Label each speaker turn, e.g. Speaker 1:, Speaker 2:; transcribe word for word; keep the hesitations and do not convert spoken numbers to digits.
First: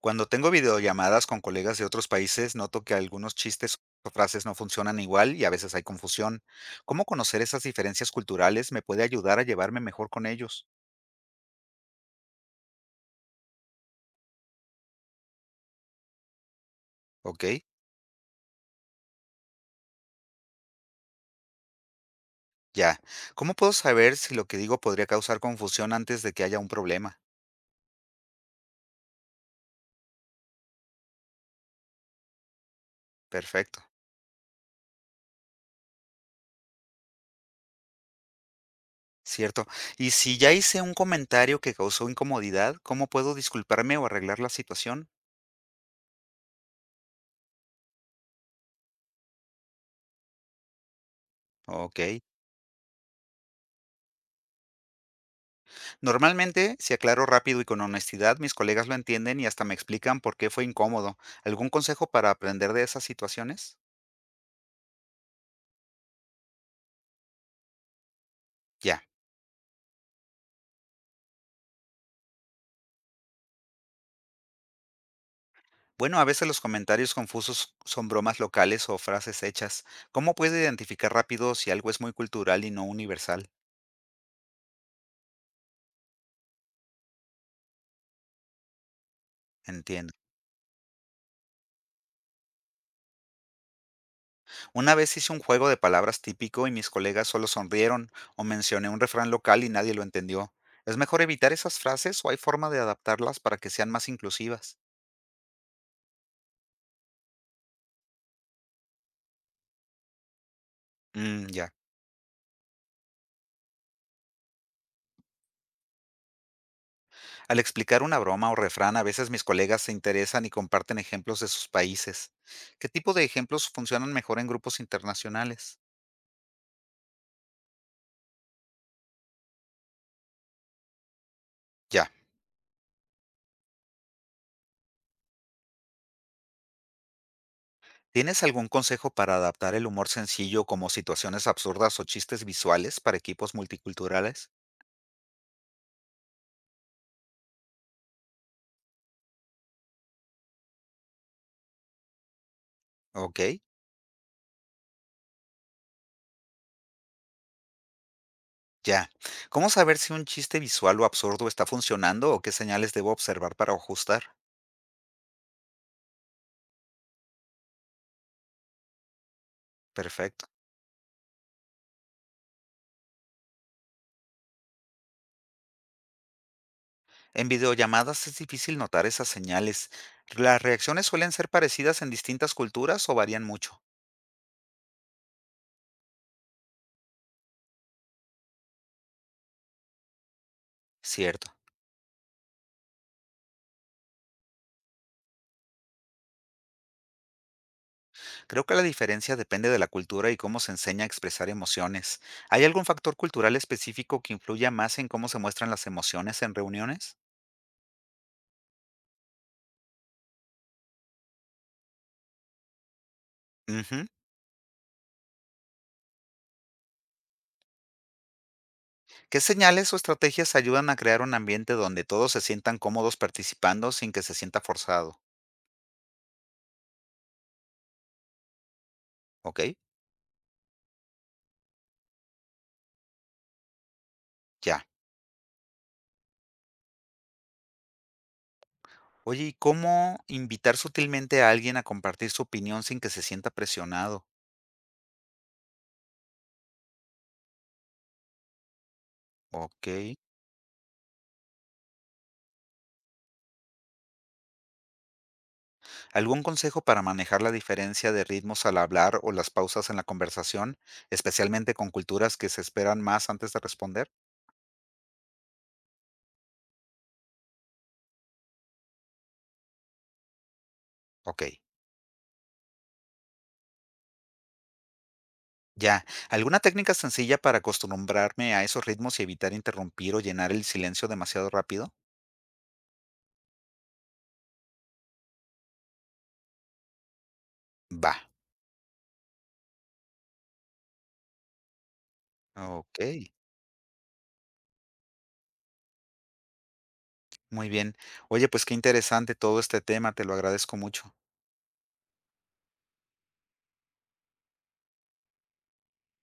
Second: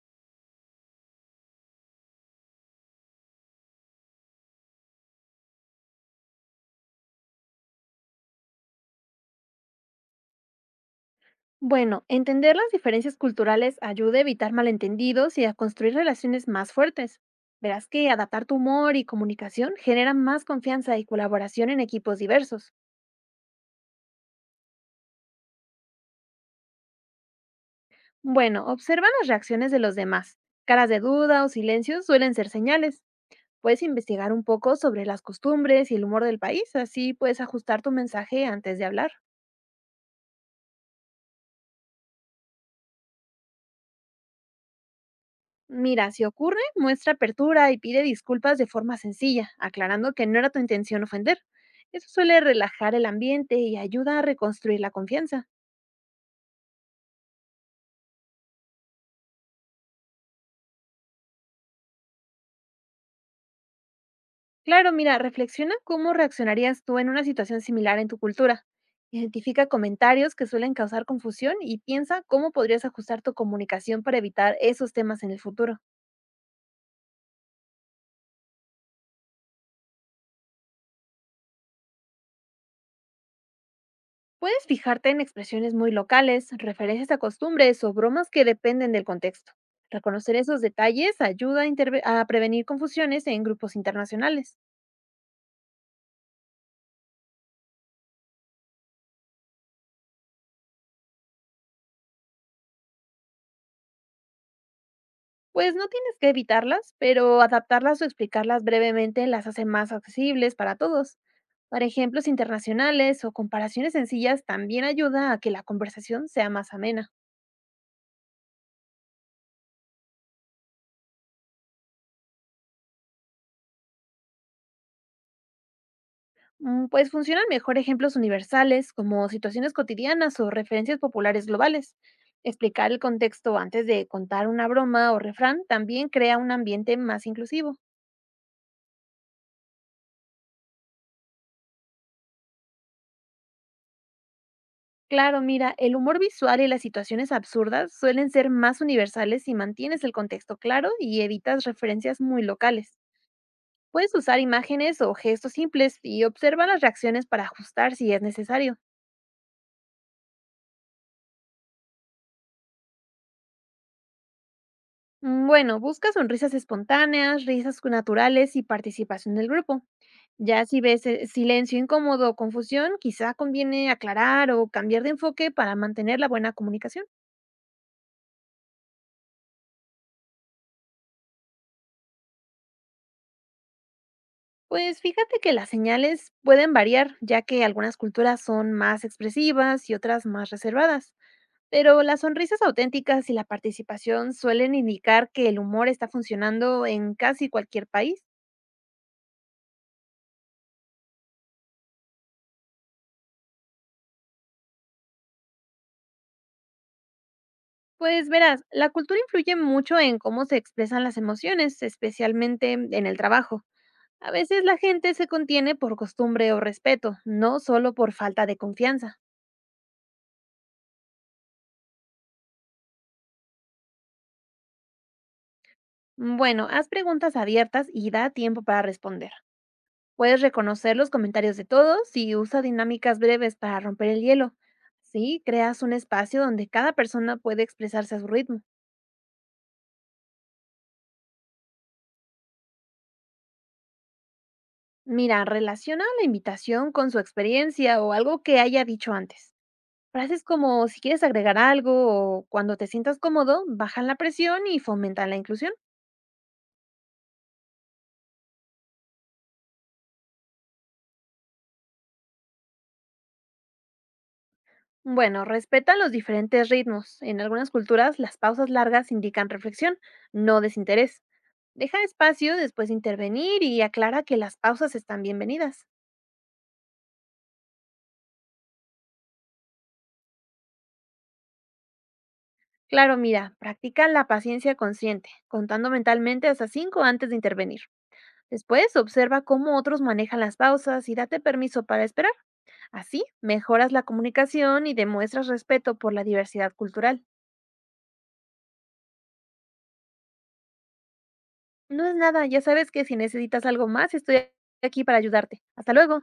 Speaker 1: Cuando tengo videollamadas con colegas de otros países, noto que algunos chistes o frases no funcionan igual y a veces hay confusión. ¿Cómo conocer esas diferencias culturales me puede ayudar a llevarme mejor con ellos?
Speaker 2: Bueno, entender las diferencias culturales ayuda a evitar malentendidos y a construir relaciones más fuertes.
Speaker 1: ¿Ok?
Speaker 2: Verás que adaptar tu humor y comunicación generan más confianza y colaboración en equipos diversos.
Speaker 1: Ya. ¿Cómo puedo saber si lo que digo podría causar confusión antes de que haya un problema?
Speaker 2: Bueno, observa las reacciones de los demás. Caras de duda o silencios suelen ser señales.
Speaker 1: Perfecto.
Speaker 2: Puedes investigar un poco sobre las costumbres y el humor del país, así puedes ajustar tu mensaje antes de hablar.
Speaker 1: Cierto. Y si ya hice un comentario que causó incomodidad, ¿cómo puedo disculparme o arreglar la situación?
Speaker 2: Mira, si ocurre, muestra apertura y pide disculpas de forma sencilla, aclarando que no era tu intención ofender.
Speaker 1: Ok.
Speaker 2: Eso suele relajar el ambiente y ayuda a reconstruir la confianza.
Speaker 1: Normalmente, si aclaro rápido y con honestidad, mis colegas lo entienden y hasta me explican por qué fue incómodo. ¿Algún consejo para aprender de esas situaciones?
Speaker 2: Claro, mira, reflexiona cómo reaccionarías tú en una situación similar en tu cultura.
Speaker 1: Ya.
Speaker 2: Identifica comentarios que suelen causar confusión y piensa cómo podrías ajustar tu comunicación para evitar esos temas en el futuro.
Speaker 1: Bueno, a veces los comentarios confusos son bromas locales o frases hechas. ¿Cómo puedo identificar rápido si algo es muy cultural y no universal?
Speaker 2: Puedes fijarte en expresiones muy locales, referencias a costumbres o bromas que dependen del contexto.
Speaker 1: Entiendo.
Speaker 2: Reconocer esos detalles ayuda a, interve- a prevenir confusiones en grupos internacionales.
Speaker 1: Una vez hice un juego de palabras típico y mis colegas solo sonrieron o mencioné un refrán local y nadie lo entendió. ¿Es mejor evitar esas frases o hay forma de adaptarlas para que sean más inclusivas?
Speaker 2: Pues no tienes que evitarlas, pero adaptarlas o explicarlas brevemente las hace más accesibles para todos.
Speaker 1: Mm, ya.
Speaker 2: Para ejemplos internacionales o comparaciones sencillas también ayuda a que la conversación sea más amena.
Speaker 1: Al explicar una broma o refrán, a veces mis colegas se interesan y comparten ejemplos de sus países. ¿Qué tipo de ejemplos funcionan mejor en grupos internacionales?
Speaker 2: Mm, Pues funcionan mejor ejemplos universales, como situaciones cotidianas o referencias populares globales.
Speaker 1: Ya.
Speaker 2: Explicar el contexto antes de contar una broma o refrán también crea un ambiente más inclusivo.
Speaker 1: ¿Tienes algún consejo para adaptar el humor sencillo como situaciones absurdas o chistes visuales para equipos multiculturales?
Speaker 2: Claro, mira, el humor visual y las situaciones absurdas suelen ser más universales si mantienes el contexto claro y evitas referencias muy locales.
Speaker 1: Ok,
Speaker 2: Puedes usar imágenes o gestos simples y observa las reacciones para ajustar si es necesario.
Speaker 1: ya. ¿Cómo saber si un chiste visual o absurdo está funcionando o qué señales debo observar para ajustar?
Speaker 2: Mm, Bueno, busca sonrisas espontáneas, risas naturales y participación del grupo.
Speaker 1: Perfecto.
Speaker 2: Ya si ves eh, silencio incómodo o confusión, quizá conviene aclarar o cambiar de enfoque para mantener la buena comunicación.
Speaker 1: En videollamadas es difícil notar esas señales. ¿Las reacciones suelen ser parecidas en distintas culturas o varían mucho?
Speaker 2: Pues fíjate que las señales pueden variar, ya que algunas culturas son más expresivas y otras más reservadas.
Speaker 1: Cierto.
Speaker 2: Pero las sonrisas auténticas y la participación suelen indicar que el humor está funcionando en casi cualquier país.
Speaker 1: Creo que la diferencia depende de la cultura y cómo se enseña a expresar emociones. ¿Hay algún factor cultural específico que influya más en cómo se muestran las emociones en reuniones?
Speaker 2: Pues verás, la cultura influye mucho en cómo se expresan las emociones, especialmente en el trabajo.
Speaker 1: Ujú.
Speaker 2: A veces la gente se contiene por costumbre o respeto, no solo por falta de confianza.
Speaker 1: ¿Qué señales o estrategias ayudan a crear un ambiente donde todos se sientan cómodos participando sin que se sienta forzado?
Speaker 2: Bueno, haz preguntas abiertas y da tiempo para responder.
Speaker 1: ¿Ok?
Speaker 2: Puedes reconocer los comentarios de todos y usa dinámicas breves para romper el hielo.
Speaker 1: Ya.
Speaker 2: Sí, creas un espacio donde cada persona puede expresarse a su ritmo.
Speaker 1: Oye, ¿y cómo invitar sutilmente a alguien a compartir su opinión sin que se sienta presionado?
Speaker 2: Mira, relaciona la invitación con su experiencia o algo que haya dicho antes.
Speaker 1: ¿Ok?
Speaker 2: Frases como si quieres agregar algo o cuando te sientas cómodo, bajan la presión y fomentan la inclusión.
Speaker 1: ¿Algún consejo para manejar la diferencia de ritmos al hablar o las pausas en la conversación, especialmente con culturas que se esperan más antes de responder?
Speaker 2: Bueno, respetan los diferentes ritmos. En algunas culturas, las pausas largas indican reflexión, no desinterés.
Speaker 1: Ok,
Speaker 2: Deja espacio después de intervenir y aclara que las pausas están bienvenidas.
Speaker 1: ya. ¿Alguna técnica sencilla para acostumbrarme a esos ritmos y evitar interrumpir o llenar el silencio demasiado rápido?
Speaker 2: Claro, mira, practica la paciencia consciente, contando mentalmente hasta cinco antes de intervenir.
Speaker 1: Va.
Speaker 2: Después, observa cómo otros manejan las pausas y date permiso para esperar.
Speaker 1: Ok,
Speaker 2: Así, mejoras la comunicación y demuestras respeto por la diversidad cultural.
Speaker 1: muy bien. Oye, pues qué interesante todo este tema, te lo agradezco mucho.
Speaker 2: No es nada, ya sabes que si necesitas algo más, estoy aquí para ayudarte. Hasta luego.